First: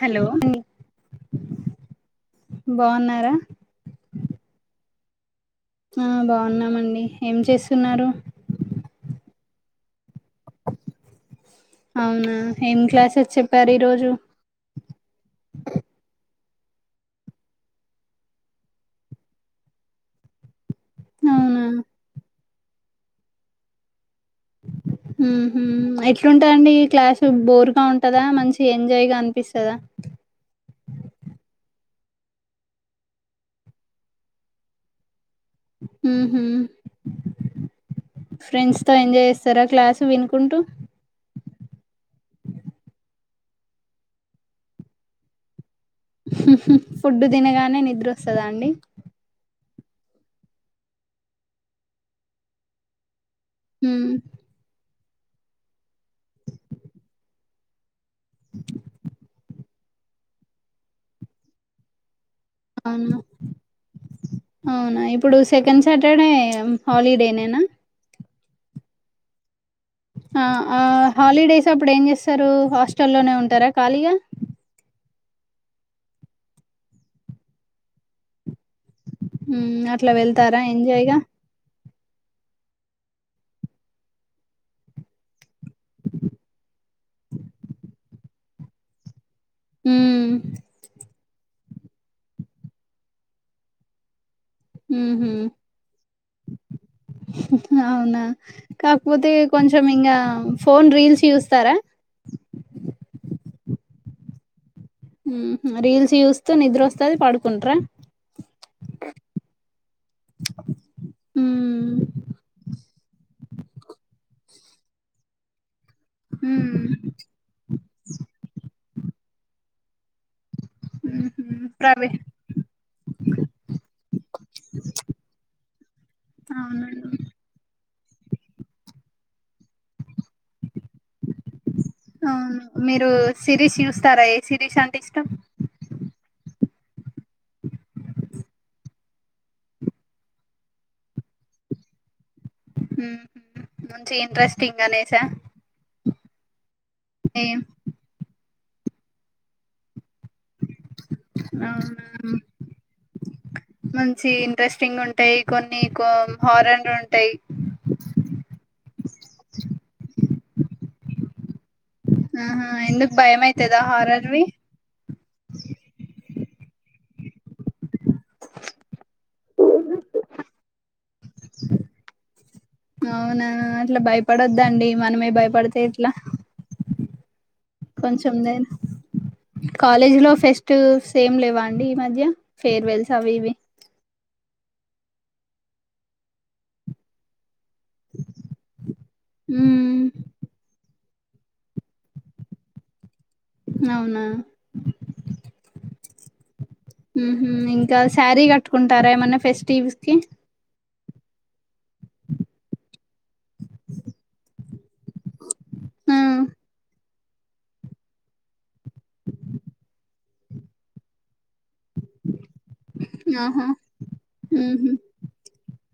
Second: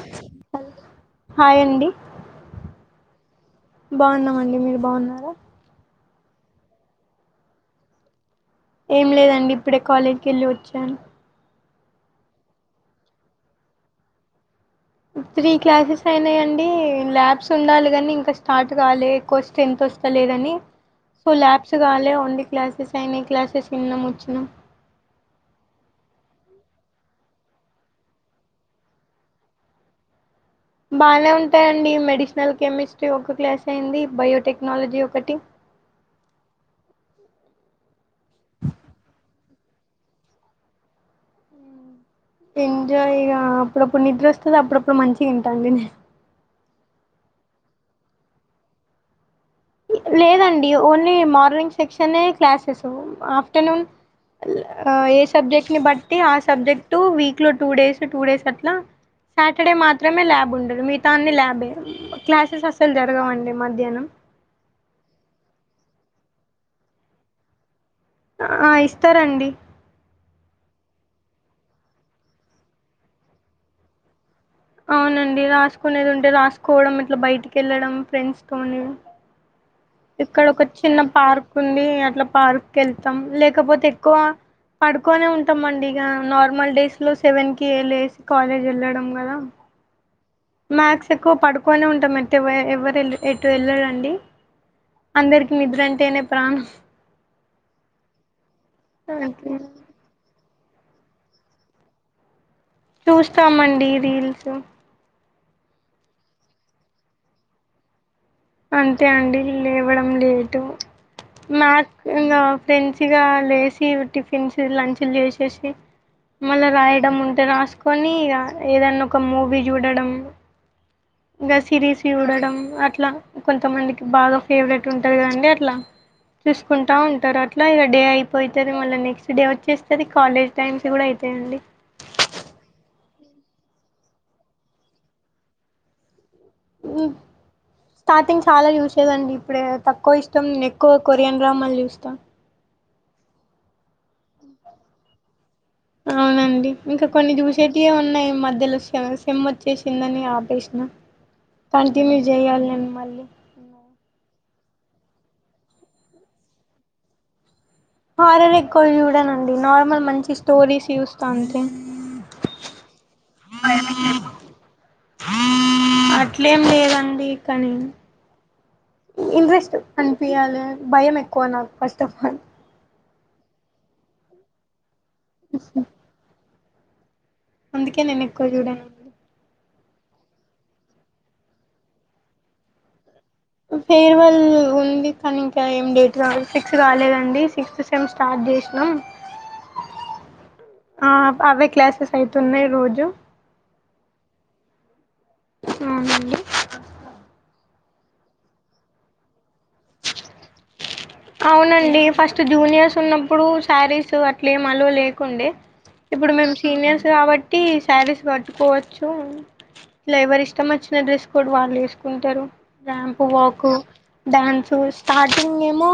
Hello hi అండి బాగున్నారా బాగున్నామండి మీరు బాగున్నారా ఆ బాగున్నామండి ఏం చేస్తున్నారు ఏం లేదండి ఇప్పుడే కాలేజీకి వెళ్ళి వచ్చాను అవునా ఏం క్లాసెస్ చెప్పారు ఈరోజు త్రీ క్లాసెస్ అయినాయి అండి డి ల్యాబ్స్ ఉండాలి కాని ఇంకా స్టార్ట్ కాలే ఎక్కువ స్ట్రెంత్ వస్తలేదని సో అవునా ల్యాబ్స్ కాలే ఓన్లీ క్లాసెస్ అయినాయి క్లాసెస్ ఇన్నాము ఊహుమ్ ఎట్లుంటదండి క్లాసు బోర్ గా ఉంటదా మంచి ఎంజాయ్ గా అనిపిస్తదా బానే ఉంటాయండి మెడిసినల్ కెమిస్ట్రీ ఒక క్లాస్ అయింది బయోటెక్నాలజీ ఒకటి ఊహుం ఫ్రెండ్స్ తో ఎంజాయ్ చేస్తారా క్లాస్ వినుకుంటూ ఎంజాయ్ ఇగ అప్పుడప్పుడు నిద్ర వస్తది అప్పుడప్పుడు మంచిగా ఇంటా అండి నేను హ్మూ హ్మూ ఫుడ్ తినగానే నిద్రొస్తదా అండి లేదండి ఓన్లీ మార్నింగ్ సెక్షనే క్లాసెసు అఫ్ ఆఫ్టర్నూన్ ఉమ్ ల్యాబ్ ఆ ఏ సబ్జెక్ట్ని బట్టి ఆ సబ్జెక్టు వీక్ లో టూ డేస్ టూ డేస్ అట్లా సాటర్డే మాత్రమే ల్యాబ్ ఉండదు మిగతా అన్ని ల్యాబే క్లాసెస్ అస్సలు అవునా జరగవండి మధ్యాహ్నం అవునా ఇప్పుడు సెకండ్ సాటర్డే హాలిడే ననా ఆ ఇస్తారండి ఆ ఆ హాలిడేస్ అప్పుడు ఏం చేస్తారు హాస్టల్లోనే ఉంటారా ఖాళీగా అవునండి రాసుకునేది ఉంటే రాసుకోవడం ఇట్లా బయటికి వెళ్ళడం ఫ్రెండ్స్ తోని ఉమ్ అట్లా ఇక్కడ వెళ్తారా ఒక చిన్న ఎంజాయ్గా పార్క్ ఉంది అట్లా పార్క్ క వెళ్తాం లేకపోతే ఎక్కువ పడుకోనే ఉంటాంమండి ఇక నార్మల్ డేస్ లో సెవెన్ కి వె వేసి కాలేజ్ వెళ్ళడం కదా ఉమ్ మ్యాథ్స్ ఎక్కువ పడుకునే ఉంటాం ఎయితే ఎవరు ఎటు వెళ్ళరండి ఉహు అందరికి నిద్రంటేనే ప్రాణం అవునా కాకపోతే కొంచెం ఇంకా ఫోన్ రీల్స్ చూస్తారా చూస్తామండి రీల్స్ రీల్స్ చూస్తూ నిద్ర వస్తది పడుకుంటార అంతే అండి లేవడం లేటు మాక్ ఉమ్ ఇం ఫ్రెండ్స్గా లేసి టిఫిన్స్ లంచ్లు చేసి వచ్చసి మళ్ళీ ఉమ్ రాయడం ఉంటే రాసుకొని ఇక ఏదన్నా ఒక మూవీ చూడడం ఉహు ఇంకా సిరీస్ ప్రవే చూడడం అట్లా కొంతమందికి బాగా ఫేవరెట్ ఉంటంది కదండీ అట్లా చూసుకుంటా అవునండి ఉంటారు అట్లా ఇక డే అయిపోతేది మళ్ళ నెక్స్ట్ డే వచ్చేస్తంది కాలేజ్ టైమ్స్ కూడా అయితాయండి అవును మీరు సిరీస్ చూస్తారా ఏ సిరీస్ అంటే ఇష్టం స్టార్టింగ్ చాలా యూస్ అదండి ఇప్పుడే తక్కువ ఇష్టం ఎక్కువ కొరియన్ డ్రామాలు చూస్తా మంచి ఇంట్రెస్టింగ్ అనేసా అవునండి ఇంకా కొన్ని ఏం దూసేటియ ఉన్నాయి మధ్యలో సిమ్ వచ్చేసిందని ఆపేసిన అవునా కంటిన్యూ చేయాలి నేను మళ్ళీ మంచి ఇంట్రెస్టింగ్ ఉంటాయి కొన్ని హారన్ ఉంటాయి హారర్ ఎక్కువ చూడనండి నార్మల్ మంచి స్టోరీస్ చూస్తాడి ఆహా ఎందుకు భయం అవుతుదా హారర్వి ఇట్లేం లేదండి కానీ ఇంట్రెస్ట్ అనిపించాలి భయం ఎక్కువ నాకు ఫస్ట్ ఆఫ్ ఆల్ అవునా అట్లా భయపడొద్దండి మనమే భయపడితే ఇట్లా అందుకే నేను ఎక్కువ చూడాను కాలేజ్ లో ఫెస్ట్ సేమ్ లేవా అండి ఈ మధ్య ఫేర్వెల్ ఫేయిర్వెల్ ఉంది కానీ ఇంకా ఏం డేట్ కావదు సిక్స్ రాలేదండి సిక్స్ సేమ్ స్టార్ట్ చేసినాం మ్మ్ ఆ అవే క్లాసెస్ అయితున్నాయి రోజు అవునా అవునండి ఉమ్ ఇంకా శారీ కట్టుకుంటారా ఏమన్నా ఫెస్టివల్స్ కి అవునండి ఫస్ట్ జూనియర్స్ ఉన్న ఇప్పుడు శారీస్ అట్లేం అల్లో లేకుండే ఆ ఇప్పుడు మేము సీనియర్స్ కాబట్టి సారీస్ కట్టుకోవచ్చు ఎవరి ఇష్టం వచ్చిన డ్రెస్ కూడా వాళ్ళు వేసుకుంటారు ర్యాంప్ ఆహా వాక్ డ్యాన్సు ఊహూ స్టార్టింగ్ ఏమో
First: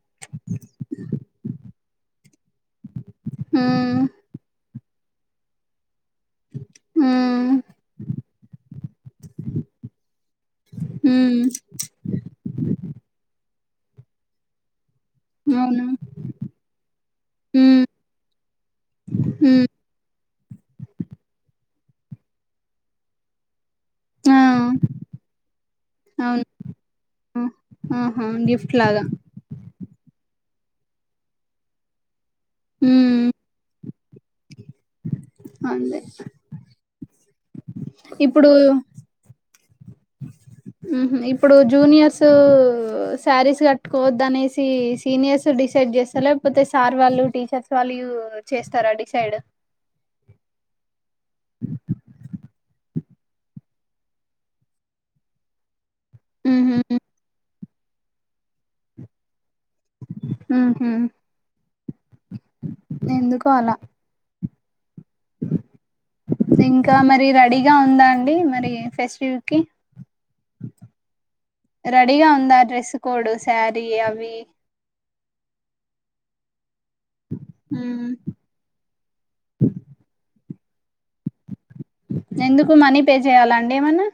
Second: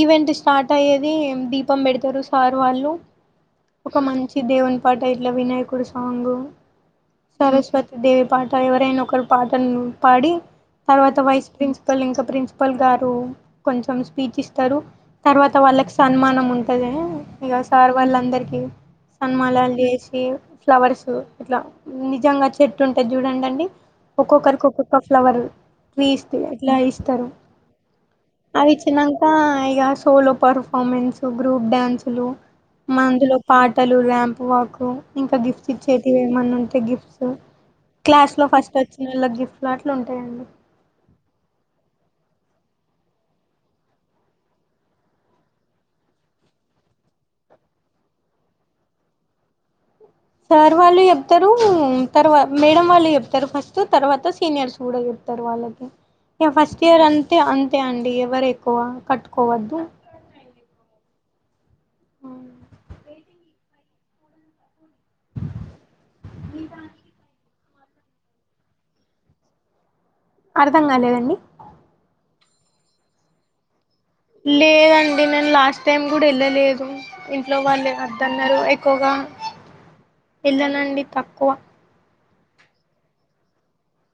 ఈవెంట్ స్టార్ట్ అయ్యేది దీపం పెడతారు సార్ వాళ్ళు ఒక మ్మ్ మంచి దేవుని పాట ఇట్లా వినాయకుడు సాంగ్ మ్మ్ సరస్వతి దేవి పాట ఎవరైనా ఒకరు పాటను పాడి తర్వాత మ్మ్ వైస్ ప్రిన్సిపల్ ఇంకా ప్రిన్సిపల్ గారు కొంచెం స్పీచ్ ఇస్తారు తర్వాత అవునా వాళ్ళకి సన్మానం ఉంటది ఇక మ్మ్ సార్ వాళ్ళందరికి మ్మ్ సన్మాలలు చేసి ఫ్లవర్స్ ఇట్లా నిజంగా చెట్టు ఉంటాయి చూడండి అండి ఆ ఒక్కొక్కరికి ఒక్కొక్క ఫ్లవర్ ట్రీస్ అవును అట్లా ఇస్తారు ఆహా గిఫ్ట్ అవి లాగా చ్చినాక ఇక సోలో పర్ఫార్మెన్సు గ్రూప్ డ్యాన్సులు మ్మ్ మందులో పాటలు ర్యాంప్ వాకు ఇంకా గిఫ్ట్స్ అంతే ఇచ్చేటివి ఏమన్నా ఉంటే గిఫ్ట్స్ క్లాస్ లో ఇప్పుడు ఫస్ట్ వచ్చిన వాళ్ళ గిఫ్ట్ లు అట్లు ఉంటాయండి ఇప్పుడు జూనియర్స్ శారీస్ కట్టుకోవద్ద అనేసి సీనియర్స్ డిసైడ్ చేస్తా లేకపోతే సార్ వాళ్ళు టీచర్స్ వాళ్ళు చేస్తారా డిసైడ్ సార్ వాళ్ళు చెప్తారు తర్వా మేడం వాళ్ళు చెప్తారు ఫస్ట్ తర్వాత సీనియర్స్ కూడా చెప్తారు వాళ్ళకి ఫస్ట్ ఉహు ఇయర్ అంతే అంతే అండి ఎవరు ఎక్కువ కట్టుకోవద్దు ఉ హు ఎందుకో అలా [unintelligible] ఉందా అండి మరి ఫెస్టివల్ కి అర్థం కాలేదండి రెడీగా ఉందా డ్రెస్సు కోడ్ సార [unintelligible] ఇంట్లో వాళ్ళు మ్మ్. వద్దన్నారు ఎక్కువగా ఇలానండి తక్కువ ఎందుకు మనీ పే చేయాలాండి ఏమన్నా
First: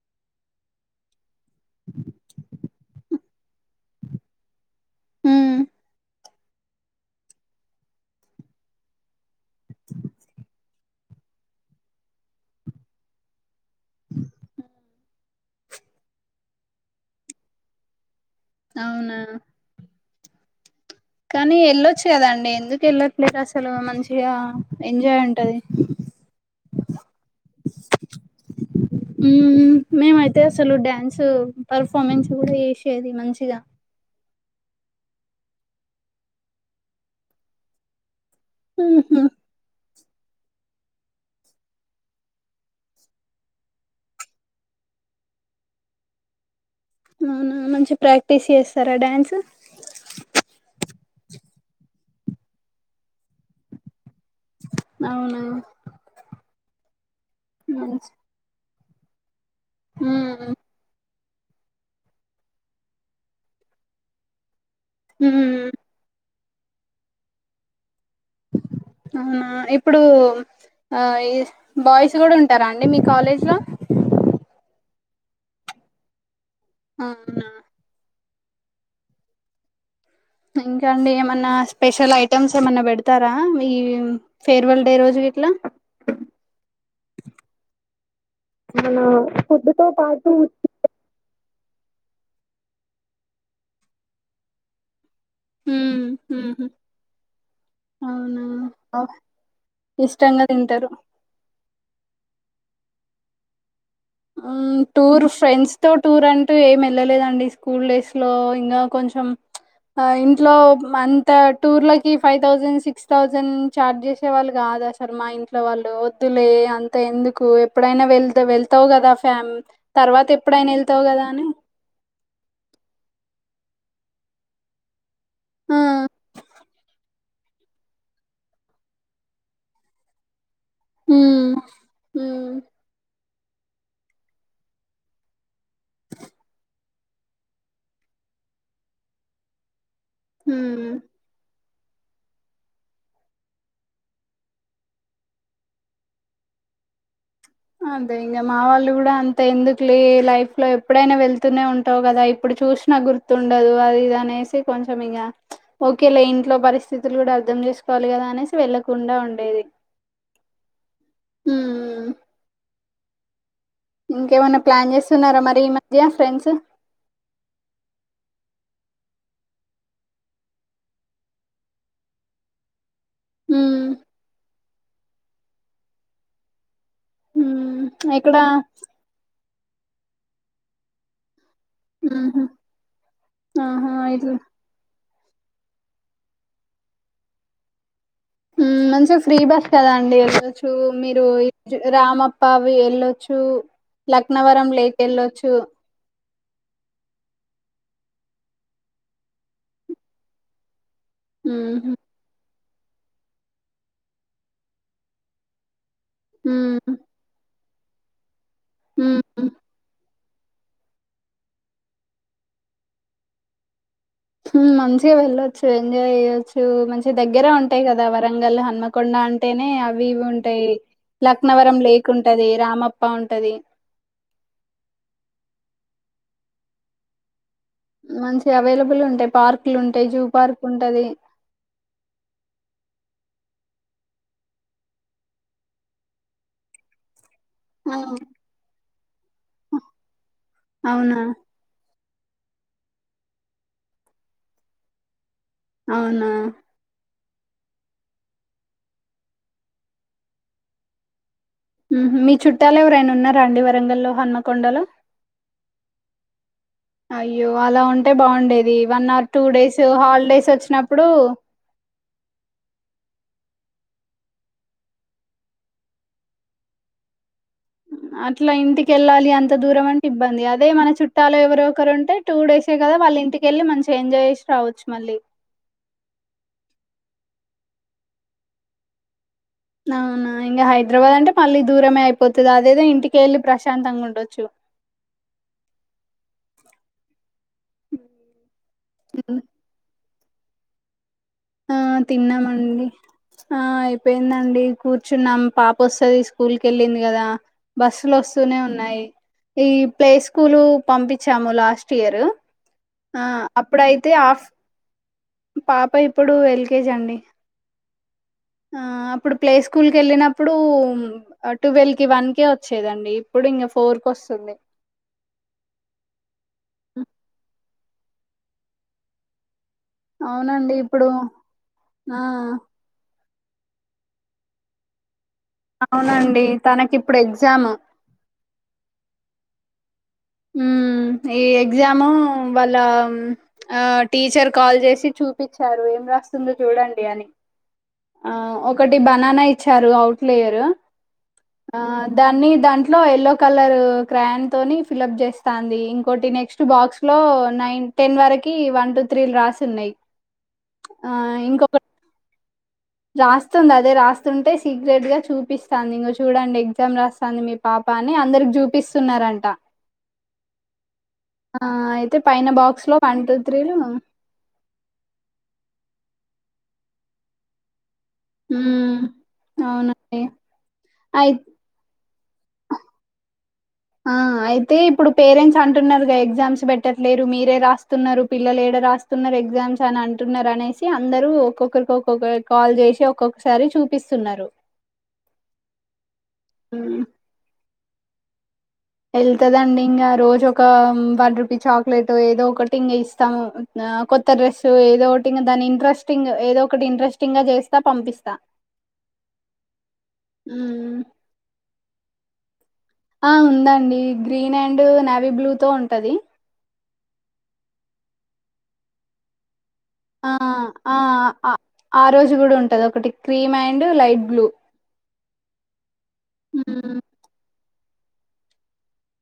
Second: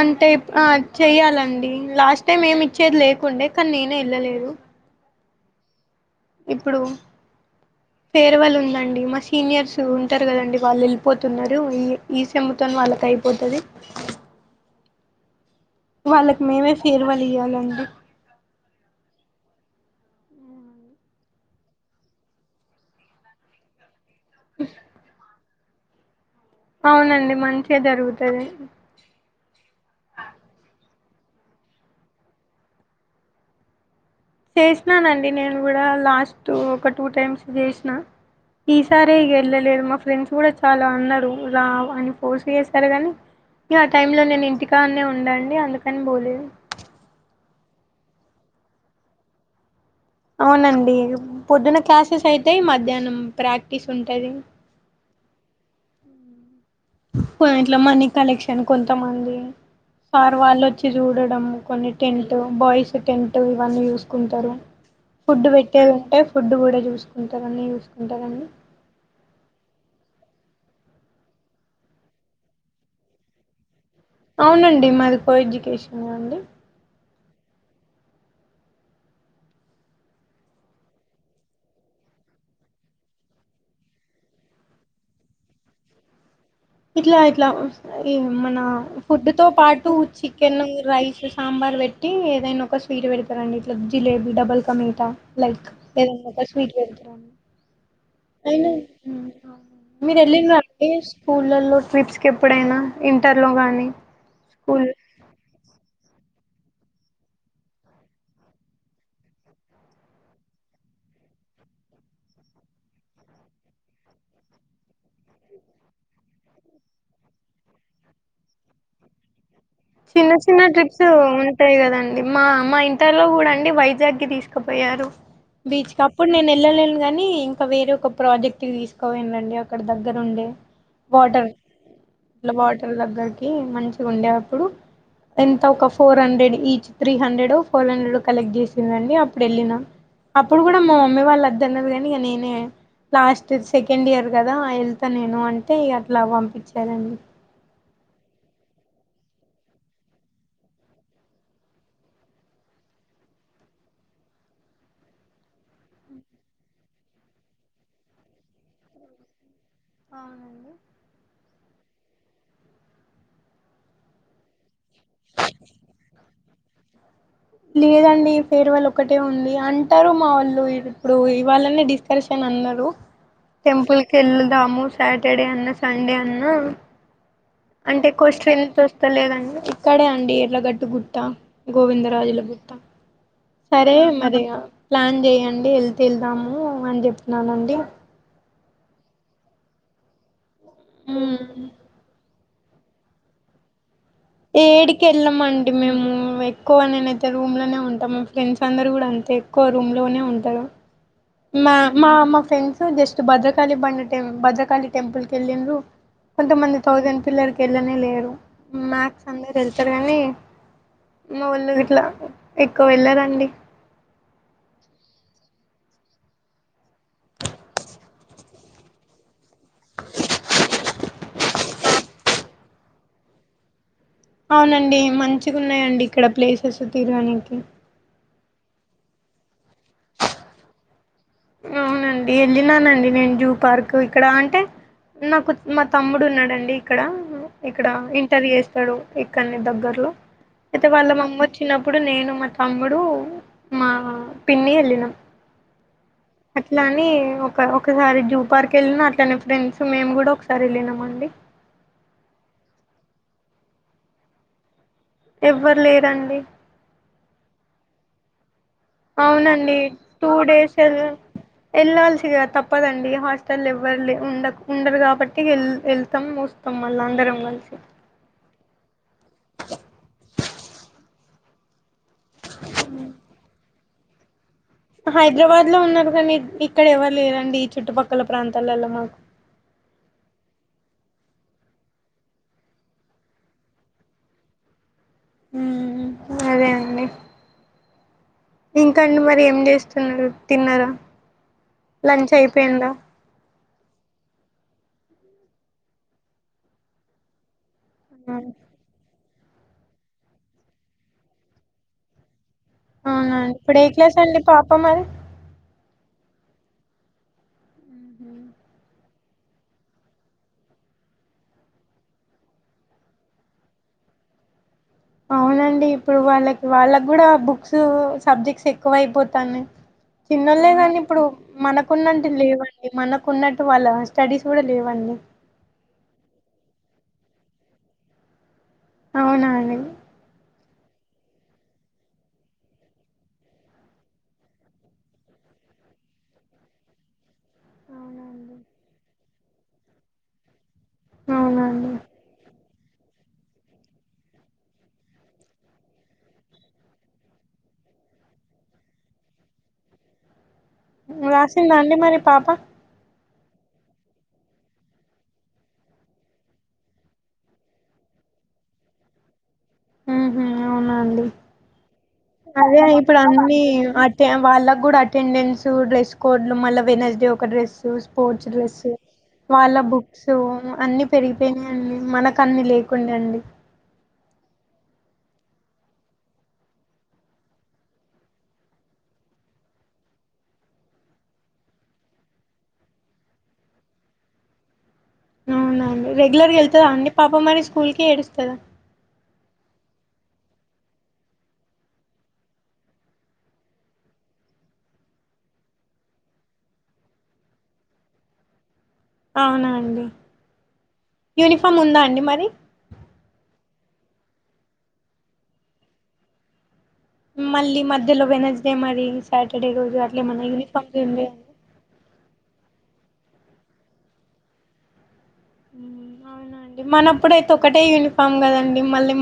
అంటే చెయ్యాలండి లాస్ట్ టైం ఏమి ఇచ్చేది లేకుండే కానీ నేనే వెళ్ళలేదు హు ఇప్పుడు ఫేర్వల్ ఉందండి మా సీనియర్స్ ఉంటారు కదండి వాళ్ళు వెళ్ళిపోతున్నారు ఈ ఈ సముతో వాళ్ళకి అయిపోతుది హ వాళ్ళకు మేమే ఫేర్ వళ ఇయ్యాలండి అవునా కానీ వెళ్ళొచ్చు కద అండి ఎందుకు వెళ్ళట్లేదు అసలు మంచిగా ఎంజాయ్ ఉంటది అవునండి మంచిగా జరుగుతది మేమ అయితే అసలు డ్యాన్స్ పర్ఫార్మెన్స్ కూడా వేసేది మంచిగా చేసినానండి నేను కూడా లాస్ట్ ఒక టూ టైమ్స్ చేసినా ఈసారీ ఉహు ఇగ వెళ్లలేదు ఫ్రెండ్స్ కూడా చాల అన్నారు రా అని పోర్స్ చేసారు గాని ఆ టైమ్ లో నేను ఇంటికానే ఉండండి అందుకని పోలేదు అవునా మంచి ప్రాక్టీస్ చేస్తారా డ్యాన్స్ అవునండి పొద్దున క్లాసెస్ అయితాయి మధ్యాహ్నం ప్రాక్టీస్ ఉంటది అవునా కొ ఇంట్లో మనీ మంచి కలెక్షన్ కొంతమంది సార్ హ్మ్ వాళ్ళు వచ్చి చూడ కొన్ని టెంట్ బాయ్స్ టెంట్ ఇవన్నీ చూసుకుంటారు ఫుడ్ హ్మ్ పెట్టేలా ఉంటాే ఫుడ్ కూడా చూసుకుంటారుని చూ అవునా ఇప్పుడు ఆ బాయ్స్ కూడా ఉంటారా అండి మీ కాలేజ్ లో అవునండి మాది కో ఎడ్యుకేషన్ అండి ఆ అవునా ఇంకా అండి ఏమన్నా స్పెషల్ ఐటమ్స్ ఏమన్నా పెడతారా ఈ ఫేర్వెల్ డే రోజు చెట్లా ఇట్లా ఇట్లా ఈ మన ఫుడ్ తో పాటు చికెన్ రైస్ సాంబార్ పెట్టి ఏదైనా ఒక స్వీట్ పెడతారండి ఇట్లా జిలేబీ డబల్ కమటా లైక్ హ్మ్ ఏదన్నా హు స్వీట్ పెడుకము అవునా అయిన మీరు ఇష్టంగా వెళ్ళిన్రండి తింటారు ట్రిప్స్కి ఎప్పుడైనా ఇంటర్ లో గానీ ఆ టూర్ ఫ్రెండ్స్ తోట్ టూర్ అంటూ ఎమ్ వెళ్ళలేదండి స్కూల్ డేస్ లో ఇంగా కొంచం. ఆ ఇంట్లో మంత టూర్లకి five thousand six thousand charge చేసే వాళ్ళుగా. అదా సార్ మా ఇంట్లో వాళ్ళు వద్దులే అంత ఎందుకు ఎప్పుడైనా వెళ్తే వెళ్తావు కదా ఫ్యామ్ తర్వాత చిన్న చిన్న ఎప్పుడైనా వెళ్తావు ట్రిప్సు కదా అని ఉంటాయి కదండి మా మా ఇంటర్లో కూడా అన్ అండి వైజాగ్కి తీసుకుపోయారు ఆ బీచ్ కి అప్పుడు నేను వెళ్ళలేను గాని ఇంకా వేరే ఒక ప్రాజెక్ట్ తీసుకాపోయిండ్రు అండి అక్కడ దగ్గర ఉండే వాటర్ మ్మ్ మ్మ్ ల వాటర్ దగ్గరకి మంచిగా ఉండ్య [inaudible] ఎంత ఒక ఫోర్ హండ్రెడ్ ఈచ్ త్రీ హండ్రెడో ఫోర్ హండ్రెడో కలెక్ట్ చేసింన్రు అండి అప్పుడు వెళ్ళినా. అప్పుడు కూడా మ్మ్ మా మమ్మీ వాళ్ళు వద్దన్నారు కాని ఇగ నేనే లాస్ట్ సెకండ్ ఇయర్ కదా వెళ్తా నేను అంటే ఇగ అట్లా పంపించరండి. అదే ఇంగ మా వాళ్ళు కూడా అంత ఎందుకులే, లైఫ్ లో ఎప్పుడైనా వెళ్తూనే ఉంటావు కదా ఇప్పుడు చూ చూసిన గుర్తుండదు అది ఇది అనేసీ కొంచం ఇగ ఓకే లే ఇంట్లో పరిస్థితులు కూడా అర్థం చే చేసుకోవాలి కదా అనేసి వెళ్ళకుండా ఉండేది అవునండి ఉమ్ ఇంకేమన్నా ప్లాన్ చేస్తున్నారా మరి ఈ మధ్య ఫ్రెండ్సు. లేదండి ఫేర్వెల్ ఒకటే ఉంది అంటారు మా వాళ్ళు ఇప్పుడు ఇవాళనే డిస్కర్షన్ అన అన్నారు ఉమ్ టెంపుల్ కి వెళదాము సాటర్డే అన్నా సండే అన్నా. అంటే ఉమ్ ఎక్కడ కొషన్స్ వస్తాలేదండి ఇక్కడే అండి ఎడ్లగట్టు గుట్ట ఉహు గోవిందరాజుల గుట్ట ఆహా సరే ఇట్ల మరిగా ప్లాన్ చెయండి వెళ్తే వెళ్దాము అని చెప్నానండి ఉమ్ మంచిగా ఫ్రీ బస్ కదా అండి ఎల్లచ్చు మీరు ఇజ్ రామప్ పవి వెళ్ళొచ్చు లక్నవరం లేక్ యేడికి వెళ్ళొచ్చు వెళ్ళమండి మేము వె కొ నేనైతే రూమ్ లోనే ఉంటా, మా ఫ్రెండ్స్ అందరు కూడా అంతే ఎక్కువ రూమ్ లోనే ఉంటారు. మా ఉహు మా మా ఫ్రెండ్సు జస్ట్ భద్రకాళి బండ టెమ్ భద్రకాళి టెంపుల్కి వెళ్ళిండ్రు. కొంతమంది ఉమ్ థౌసండ్ పిల్లర్కి వెళ్ళనే లేరు మ్యాక్స్ ఉమ్ అందరు వెళ్తారు కానీ. మావోళ్లు ఇట్ల ఎక్కువ వెళ్ళరండి ఉ మంచిగా వెళ్ళొచ్చు ఎంజాయ్ చేయ్యొచ్చు మంచి దగ్గరే ఉంటాయి కదా వరంగల్ హన్మకొండ. అంటేనే అవి ఇవి ఉంటాయ్ లక్నవరం లేక్ ఉంటది రామప్ప ఉంటది అవునండి మంచిగా ఉన్నాయండి ఇక్కడ ప్లేసెస్ తిరగనికి. మంచిగా అవైలబుల్ ఉంటాయి పార్కులు ఉన్ అవునండి యెళ్ళిననండి నేను జూ పార్క్ ఇక్కడ అంటే నాకు మా తమ్ముడు ఉన్నాడండి ఇక్కడ. ఇక్కడ అవును. ఇంటరు చేస్తాడు ఇక్కన్నే దగ్గర్లో అయితే వాళ్ళ అవునా! మమ్మీ వచ్చినప్ ప్పుడు నేను మా తమ్ముడు మా పిన్ని యెళ్ళినమ్ అవునా! అట్లా అని ఒక ఒకసారి జూ పార్క్ వెళ్ళిన అట్లనే ఫ్రెండ్స్ మేము కూడా ఒకసారి వెళ్ళినామండి. ఉహు మీ చుట్టాలు ఎవరైనా ఉన్నారా అండి వరంగల్లో హనుమకొండలో. ఎవ్వరు లేరండి టే బాగుండేది అవునండి టూ డేస్ వెళ్ళా వెళ్ళాల్సిగా తప్పదండి హస్ స్టల్ ఎవ్వరు లే ఉండ ఉండరు కాబట్టి వె వెళ్తాం వస్తాం మళ్ళ అందరం కలిసి. అట్లా ఇంటికెళ్ళాలి అంత దూరం ఒక్కరు ఉంటే టూ డేసే కదా వాళ్ళ ఇంటికిళ్ళి మంచి ఎంజాయ్ చేస్ హైదరాబాద్ లో ఉన్నారు కని ఇక్కడ ఎవర్లేరండి ఈ చుట్టుపక్కల ప్రాంతాలలో మాకు. అవునా ఇంగ హైదరాబాద్ అంటే మళ్ళీ దూరమే అయిపోతది అదేదో ఇంటికే వెళ్ళి ప్రశాంతంగా ఉండొచ్చు. [inaudible] ఉ అదే అండి ఇంకా అండి హ్మ్. మరి ఎమ్ చేస్తున్నారు తిన్నారా ఆ లంచ్ తిన్నామండి అయిపోయిందా ఆ అయిపోయిందండి కూర్చున్నాం పాప వస్తుంది స్కూల్ క వెళ్ళింది కదా బస్సులు వస్తూనే ఉన్నాయి ఈ ప్లే స్కూల్ పంపించాము లాస్ట్ ఇయర్ ఆ అవునండి ఇప్పుడు ఏ అప్పుడయితే క్లాస్ అండి ఆఫ్ పాప మరి పాప ఇప్పుడు ఎల్కేజీ అండి ఆ ఇప్పుడు ప్లే స్కూల్ కి వెళ్ళినప్పుడు ట్వెల్వ్ కి వన్ కే వచ్చేదండి ఇప్పుడు ఇంక ఫోర్ కి వస్త హా అవునండి ఇప్పుడు వాళ్ళకి వాళ్ళకు కూడా బుక్స్ సబ్జెక్ట్స్ ఎక్కువ అయిపోతాను తన్నళ్లే కానీ ఇప్పుడు మనకున్నంటే ఆ లేవండి మన కున్నట్టు వాళ్ళ స్టడీస్ కూడా లేవండి అవునండి తనకి ఇప్పుడు ఎగ్జామ్ అవునాం హ ఈ ఎగ్జామ్ వాళ్ళ ఆ టీచర్ కాల్ చేసి చూపించారు ఏం రాస్తుందో చూడండి అని ఆ అవునండి ఒకటి బనానా ఇచ్చారు అవుట్లేయర్ ఆ అవునండి. దాన్ని దాంట్లో ఎయల్లో కలర్ క్రాన్ తోని ఫిల్ప్ చేస్తాంది ఇంకోటి నెక్స్ట్ బాక్స్ లో నైన్ టెన్ వరకి వన్ టు త్రీలు రాసిన్నాయి్ ఆ రాసిందా ఇంకొకటి అండి మరి పాప రాస్తుంది అదే రాస్తుంటే సీక్రెట్ గా చూపిస్తాంది ఇం చూడండి ఎగ్జామ్ రాస్తాను మీ పాపని అ చూపి ఉహు అవునా అండి అదే ఇప్పుడు అన్న అ వాళ్ళకు కూడా అటెండెన్స్ డ్రెస్ కోడ్ లో మళ్ళ వెనస్డే ఒక డ్రెస్ డ్ర హ్మ్. వాళ్ళ బుక్ అవునండి. అ అయి పెరిపోయినా మ అన్నిీ లేకుండా అండి ఆ అయితే ఇప్పుడు పేరెంట్స్ అంటున్నారుగా ఎగ్జామ్స్ పెట్టట్లేదు మీరే రాస్తున్నారు పిల్లలు రాస్తున్నారు ఎగ్జామ్స్ అని అంటున్నారు అనేసి అందరుూ ఒక్కొక్కరికి ఒక్కొక్క కాల్ చేసి ఒక్కొక్కసారి చూపిస్తున్నారు అవునడి రెగ్యులర్గా వెళ్తుా అండి పాప మరి స్కూల్ కి ఏడుస్తుందా వెళ్తుదండి ఇంకా రోజు ఒక వన్ రూపీ చాక్లెట్ ఏదో ఒకటి ఇంకా ఇస్తాము కొత్త డ్రెస్సు ఏదో ఒకటి దాన్ని ఇంట్రెస్టింగ్ ఏదో ఒకటి ఇంట్రెస్టింగ్ గా చేస్తా పంపిస్తా అవునా అండి హ్మ్. యూనిఫామ్ ఉందా అండి మరి ఆ ఉందండి గ్రీన్ అండ్ నావీ బ్లూ తో ఉంటది మళ్ళీ మధ్యలో వెనజదే మరి స ఆ ఆ ఆ రోజు కూడా ఉంటది ఒకటి క్రీమ్ అండ్ లైట్ బ్లూ అవునండి మనప్పుడుయితే ఒకటే యూనిఫామ్ కదండి మళ్ళీ